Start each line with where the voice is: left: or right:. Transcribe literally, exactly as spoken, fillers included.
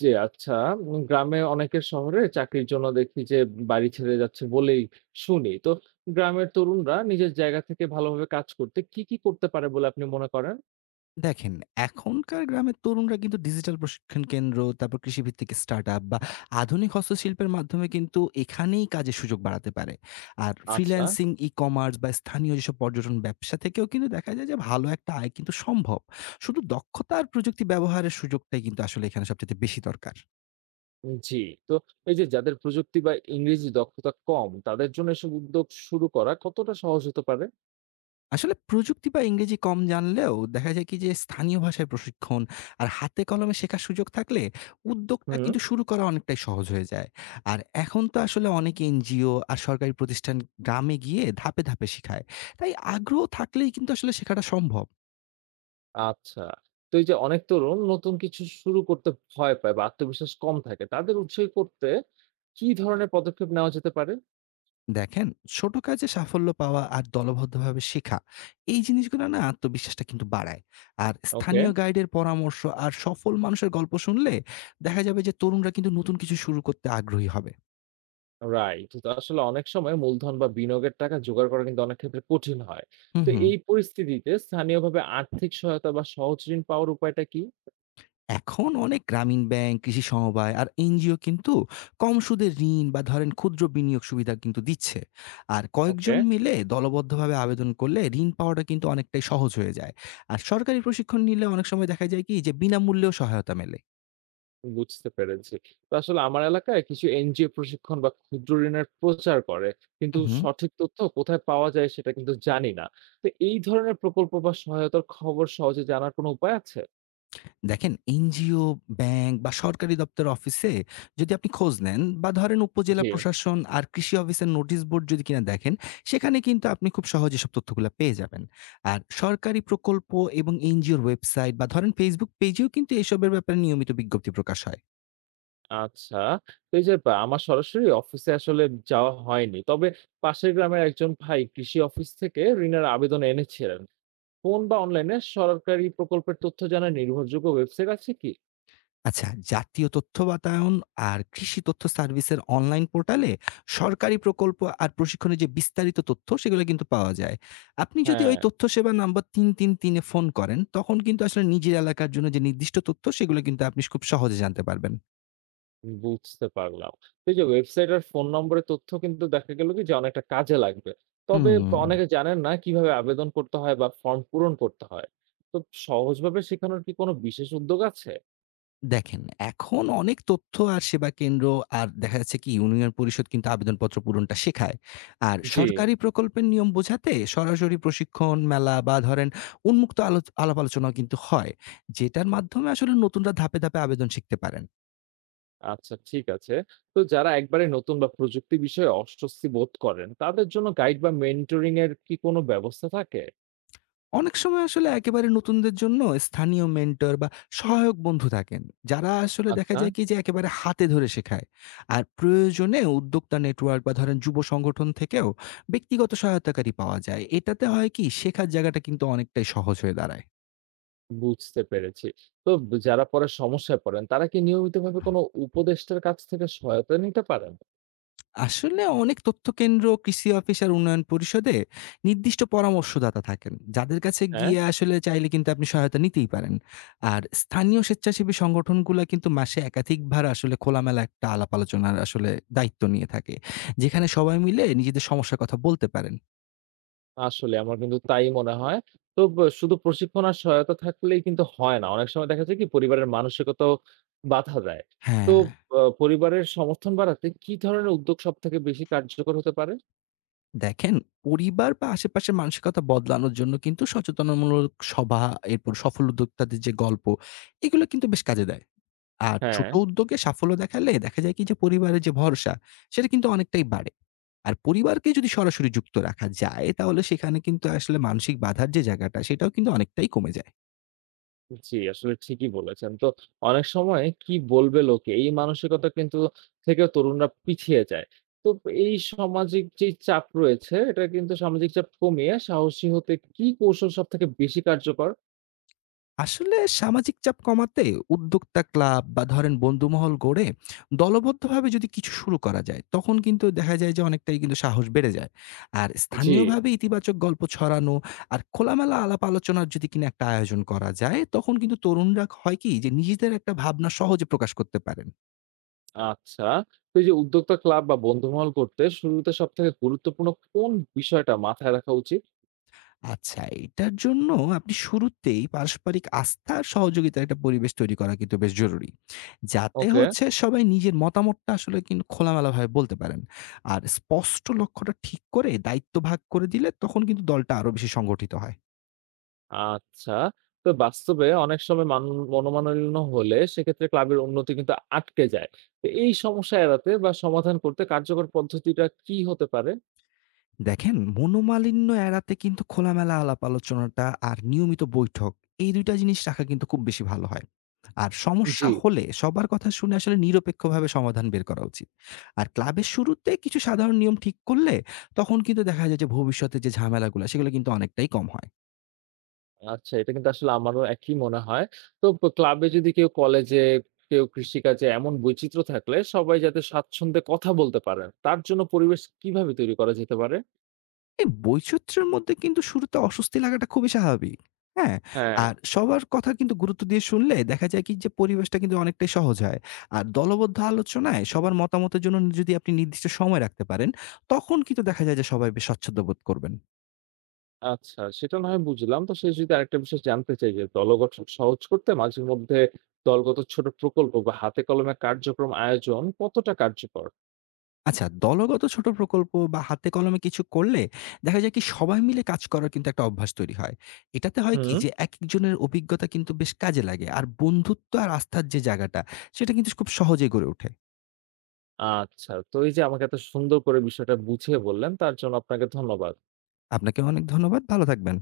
right: জি, আচ্ছা। উম গ্রামে অনেকে শহরে চাকরির জন্য দেখি যে বাড়ি ছেড়ে যাচ্ছে বলেই শুনি। তো গ্রামের তরুণরা নিজের জায়গা থেকে ভালোভাবে কাজ করতে কি, কি করতে পারে বলে আপনি মনে করেন?
left: দেখেন, এখনকার গ্রামের তরুণরা কিন্তু ডিজিটাল প্রশিক্ষণ কেন্দ্র, তারপর কৃষিভিত্তিক স্টার্টআপ বা আধুনিক হস্তশিল্পের মাধ্যমে কিন্তু এখানেই কাজের সুযোগ বাড়াতে পারে। আর
right: আচ্ছা,
left: ফ্রিল্যান্সিং, ই-কমার্স বা স্থানীয় যেসব পর্যটন ব্যবসা থেকেও কিন্তু দেখা যায় যে ভালো একটা আয় কিন্তু সম্ভব। শুধু দক্ষতা আর প্রযুক্তি ব্যবহারের সুযোগটাই কিন্তু আসলে এখানে সবচাইতে বেশি দরকার।
right: জি। তো এই যে যাদের প্রযুক্তি বা ইংরেজি দক্ষতা কম, তাদের জন্য এসব উদ্যোগ শুরু করা কতটা সহজ হতে পারে?
left: আসলে প্রযুক্তি বা ইংরেজি কম জানলেও দেখা যায় কি যে স্থানীয় ভাষায় প্রশিক্ষণ আর হাতে কলমে শেখার সুযোগ থাকলে উদ্যোগটা
right: হুম,
left: কিন্তু শুরু করা অনেকটাই সহজ হয়ে যায়। আর এখন তো আসলে অনেক এনজিও আর সরকারি প্রতিষ্ঠান গ্রামে গিয়ে ধাপে ধাপে শেখায়, তাই আগ্রহ থাকলেই কিন্তু আসলে শেখাটা সম্ভব।
right: আচ্ছা। তো এই যে অনেক তরুণ নতুন কিছু শুরু করতে ভয় পায় বা আত্মবিশ্বাস কম থাকে, তাদের উৎসাহী করতে কি ধরনের পদক্ষেপ নেওয়া যেতে পারে?
left: দেখেন, ছোট কাজে সাফল্য পাওয়া আর দলবদ্ধভাবে শেখা, এই জিনিসগুলো না আত্মবিশ্বাসটা কিন্তু বাড়ায়। আর
right: ওকে।
left: স্থানীয় গাইডের পরামর্শ আর সফল মানুষের গল্প শুনলে দেখা যাবে যে তরুণরা কিন্তু নতুন কিছু শুরু করতে আগ্রহী হবে।
right: রাইট। তো আসলে অনেক সময় মূলধন বা বিনিয়োগের টাকা জোগাড় করা কিন্তু অনেক ক্ষেত্রে কঠিন হয়।
left: হুম,
right: তো
left: হুম।
right: এই পরিস্থিতিতে স্থানীয়ভাবে আর্থিক সহায়তা বা সহজ ঋণ পাওয়ার উপায়টা কি?
left: এখন অনেক গ্রামীণ ব্যাংক, কৃষি সমবায় আর এনজিও কিন্তু কম সুদে ঋণ বা ধরেন ক্ষুদ্র বিনিয়োগ সুবিধা কিন্তু দিচ্ছে। আর
right: ওকে,
left: কয়েকজন মিলে দলবদ্ধভাবে আবেদন করলে ঋণ পাওয়াটা কিন্তু অনেকটাই সহজ হয়ে যায়। আর সরকারি প্রশিক্ষণ নিলে অনেক সময় দেখা যায় কি যে বিনামূল্যেও সহায়তা মেলে।
right: বুঝতে পেরেছি। তো আসলে আমার এলাকায় কিছু এনজিও প্রশিক্ষণ বা ক্ষুদ্র ঋণের প্রচার করে। কিন্তু
left: হুম, হুম।
right: সঠিক তথ্য কোথায় পাওয়া যায় সেটা কিন্তু জানি না। তো এই ধরনের প্রকল্প বা সহায়তার খবর সহজে জানার কোনো উপায় আছে?
left: দেখেন, এনজিও, ব্যাংক বা সরকারি দপ্তর অফিসে যদি আপনি খোঁজ নেন বা ধরেন উপজেলা
right: জি।
left: প্রশাসন আর কৃষি অফিসের নোটিশ বোর্ড যদি কিনা দেখেন, সেখানে কিন্তু আপনি খুব সহজে সব তথ্যগুলো পেয়ে যাবেন। আর সরকারি প্রকল্প এবং এনজিওর ওয়েবসাইট বা ধরেন ফেসবুক পেজেও কিন্তু এসবের ব্যাপারে নিয়মিত বিজ্ঞপ্তি প্রকাশ হয়।
right: আচ্ছা। তো এই যে বা আমার সরাসরি অফিসে আসলে যাওয়া হয়নি। তবে পাশের গ্রামের একজন ভাই কৃষি অফিস থেকে ঋণের আবেদন এনেছিলেন। ফোন বা অনলাইনে সরকারি প্রকল্পের তথ্য জানার নির্ভরযোগ্য ওয়েবসাইট আছে কি?
left: আচ্ছা, জাতীয় তথ্য বাতায়ন আর কৃষি তথ্য সার্ভিসের অনলাইন পোর্টালে সরকারি প্রকল্প আর প্রশিক্ষণের যে বিস্তারিত তথ্য সেগুলো কিন্তু পাওয়া যায়। আপনি যদি ওই
right: হ্যাঁ,
left: তথ্য সেবা নাম্বার তিনশো তেত্রিশ এ ফোন করেন তখন কিন্তু আসলে নিজের এলাকার জন্য যে নির্দিষ্ট তথ্য সেগুলো কিন্তু আপনি খুব সহজে জানতে পারবেন।
right: বুঝতে পারলাম। তো এই যে ওয়েবসাইট আর ফোন নম্বরের তথ্য কিন্তু দেখা গেল কি যে অনেকটা কাজে লাগবে। তবে
left: হুম।
right: অনেকে জানেন না কিভাবে আবেদন করতে হয় বা ফর্ম পূরণ করতে হয়। তো সহজভাবে শেখানোর কি কোনো বিশেষ উদ্যোগ আছে?
left: দেখেন, এখন অনেক তথ্য আর সেবা কেন্দ্র আর দেখা যাচ্ছে কি ইউনিয়ন পরিষদ কিন্তু আবেদনপত্র পূরণটা শেখায়। আর
right: জি।
left: সরকারি প্রকল্পের নিয়ম বোঝাতে সরাসরি প্রশিক্ষণ, মেলা বা ধরেন উন্মুক্ত আলো আলাপ আলোচনাও কিন্তু হয়। যেটার মাধ্যমে আসলে নতুনরা ধাপে, ধাপে আবেদন শিখতে পারেন।
right: আচ্ছা ঠিক আছে। তো যারা একবারে নতুন বা প্রযুক্তি বিষয়ে অস্বস্তি বোধ করেন, তাদের জন্য গাইড বা মেন্টরিং এর কি কোনো ব্যবস্থা থাকে?
left: অনেক সময় আসলে একেবারে নতুনদের জন্য স্থানীয় মেন্টর বা সহায়ক বন্ধু থাকেন, যারা আসলে দেখা
right: আচ্ছা।
left: যায় কি যে একেবারে হাতে ধরে শেখায়। আর প্রয়োজনে উদ্যোক্তা নেটওয়ার্ক বা ধরেন যুব সংগঠন থেকেও ব্যক্তিগত সহায়তাকারী পাওয়া যায়, এটাতে হয় কি শেখার জায়গাটা কিন্তু অনেকটাই সহজ হয়ে দাঁড়ায়।
right: বুঝতে পেরেছি। তো ব যারা পরে সমস্যায় পড়েন, তারা কি নিয়মিতভাবে কোনো উপদেষ্টার কাছ থেকে সহায়তা নিতে পারেন?
left: আসলে অনেক তথ্য কেন্দ্র, কৃষি অফিস আর উন্নয়ন পরিষদে নির্দিষ্ট পরামর্শদাতা থাকেন। যাদের কাছে
right: হ্যাঁ।
left: গিয়ে আসলে চাইলে কিন্তু আপনি সহায়তা নিতেই পারেন। আর স্থানীয় স্বেচ্ছাসেবী সংগঠনগুলা কিন্তু মাসে একাধিকবার আসলে খোলামেলা একটা আলাপ আলোচনার আসলে দায়িত্ব নিয়ে থাকে। যেখানে সবাই মিলে নিজেদের সমস্যার কথা বলতে পারেন।
right: আসলে আমার কিন্তু তাই মনে হয়। তো ব শুধু প্রশিক্ষণ আর সহায়তা থাকলেই কিন্তু হয় না। অনেক সময় দেখা যায় কি পরিবারের মানসিকতাও বাধা দেয়। তো
left: হ্যাঁ,
right: আ পরিবারের সমর্থন বাড়াতে কি ধরনের উদ্যোগ সবথেকে বেশি কার্যকর হতে পারে?
left: দেখেন, পরিবার বা আশেপাশের মানসিকতা বদলানোর জন্য কিন্তু সচেতনামূলক সভা, এরপর সফল উদ্যোক্তাদের যে গল্প, এগুলো কিন্তু বেশ কাজে দেয়। আর
right: হ্যাঁ।
left: ছোট উদ্যোগে সাফল্য দেখালে দেখা যায় কি যে পরিবারের যে ভরসা সেটা কিন্তু অনেকটাই বাড়ে। আর পরিবারকে যদি সরাসরি যুক্ত রাখা যায় তাহলে সেখানে কিন্তু আসলে মানসিক বাধার যে জায়গাটা সেটাও কিন্তু অনেকটাই কমে যায়।
right: জি, আসলে ঠিকই বলেছেন। তো অনেক সময় কি বলবে লোকে এই মানসিকতা কিন্তু থেকেও তরুণরা পিছিয়ে যায়। তো এই সামাজিক যেই চাপ রয়েছে এটা কিন্তু সামাজিক চাপ কমিয়ে সাহসী হতে কি কৌশল সবথেকে বেশি কার্যকর?
left: আসলে সামাজিক চাপ কমাতে উদ্যোক্তা ক্লাব বা ধরেন বন্ধুমহল গড়ে দলবদ্ধভাবে যদি কিছু শুরু করা যায় তখন কিন্তু দেখা যায় যে অনেকটাই কিন্তু সাহস বেড়ে যায়। আর
right: জি।
left: স্থানীয়ভাবে ইতিবাচক গল্প ছড়ানো আর খোলামেলা আলাপ আলোচনার যদি কিনা একটা আয়োজন করা যায় তখন কিন্তু তরুণরা হয় কি যে নিজেদের একটা ভাবনা সহজে প্রকাশ করতে পারেন।
right: আচ্ছা। তো এই যে উদ্যোক্তা ক্লাব বা বন্ধুমহল করতে শুরুতে সবথেকে গুরুত্বপূর্ণ কোন বিষয়টা মাথায় রাখা উচিত?
left: আচ্ছা, এটার জন্য আপনি শুরুতেই পারস্পরিক আস্থা আর সহযোগিতার একটা পরিবেশ তৈরি করা কিন্তু বেশ জরুরি। যাতে
right: ওকে।
left: হচ্ছে সবাই নিজের মতামতটা আসলে কিন্তু খোলামেলাভাবে বলতে পারেন। আর স্পষ্ট লক্ষ্যটা ঠিক করে দায়িত্ব ভাগ করে দিলে তখন কিন্তু দলটা আরো বেশি সংগঠিত হয়।
right: আচ্ছা। তো বাস্তবে অনেক সময় মান মনোমালিন্য হলে সেক্ষেত্রে ক্লাবের উন্নতি কিন্তু আটকে যায়। তো এই সমস্যা এড়াতে বা সমাধান করতে কার্যকর পদ্ধতিটা কি হতে পারে?
left: দেখেন, মনোমালিন্য এড়াতে কিন্তু খোলামেলা আলাপ আলোচনাটা আর নিয়মিত বৈঠক, এই দুই টা জিনিস রাখা কিন্তু খুব বেশি ভালো হয়। আর সমস্যা
right: জি।
left: হলে সবার কথা শুনে আসলে নিরপেক্ষভাবে সমাধান বের করা উচিত। আর ক্লাবের শুরুতে কিছু সাধারণ নিয়ম ঠিক করলে তখন কিন্তু দেখা যায় যে ভবিষ্যতে যে ঝামেলাগুলা সেগুলো কিন্তু অনেকটাই কম হয়।
right: আচ্ছা, এটা কিন্তু আসলে আমারও একই মনে হয়। তো প ক্লাবে যদি কেউ কলেজে, কেউ কৃষিকাজে এমন বৈচিত্র্য থাকলে সবাই যাতে স্বাচ্ছন্দ্যে কথা বলতে পারেন, তার জন্য পরিবেশ কিভাবে তৈরি করা যেতে পারে?
left: এই বৈচিত্র্যের মধ্যে কিন্তু শুরুতে অস্বস্তি লাগাটা খুবই স্বাভাবিক। হ্যাঁ?
right: হ্যাঁ।
left: আর সবার কথা কিন্তু গুরুত্ব দিয়ে শুনলে দেখা যায় কি যে পরিবেশটা কিন্তু অনেকটাই সহজ হয়। আর দলবদ্ধ আলোচনায় সবার মতামতের জন্য যদি আপনি নির্দিষ্ট সময় রাখতে পারেন, তখন কিন্তু দেখা যায় যে সবাই বেশ স্বচ্ছন্দ বোধ করবেন।
right: আচ্ছা, সেটা না হয় বুঝলাম। তো শেষ যদি আরেকটা বিষয় জানতে চাই যে দলগঠন সহজ করতে মাঝে মধ্যে দলগত ছোট প্রকল্প বা হাতে কলমে কার্যক্রম আয়োজন কতটা কার্যকর?
left: আচ্ছা, দলগত ছোট প্রকল্প বা হাতে কলমে কিছু করলে দেখা যায় কি সবাই মিলে কাজ করার কিন্তু একটা অভ্যাস তৈরি হয়। এটাতে হয় কি
right: হুম।
left: যে একেকজনের অভিজ্ঞতা কিন্তু বেশ কাজে লাগে। আর বন্ধুত্ব আর আস্থার যে জায়গাটা সেটা কিন্তু খুব সহজেই গড়ে ওঠে।
right: আচ্ছা, তো এই যে আমাকে এত সুন্দর করে বিষয়টা বুঝিয়ে বললেন তার জন্য আপনাকে ধন্যবাদ।
left: আপনাকে অনেক ধন্যবাদ। ভালো থাকবেন।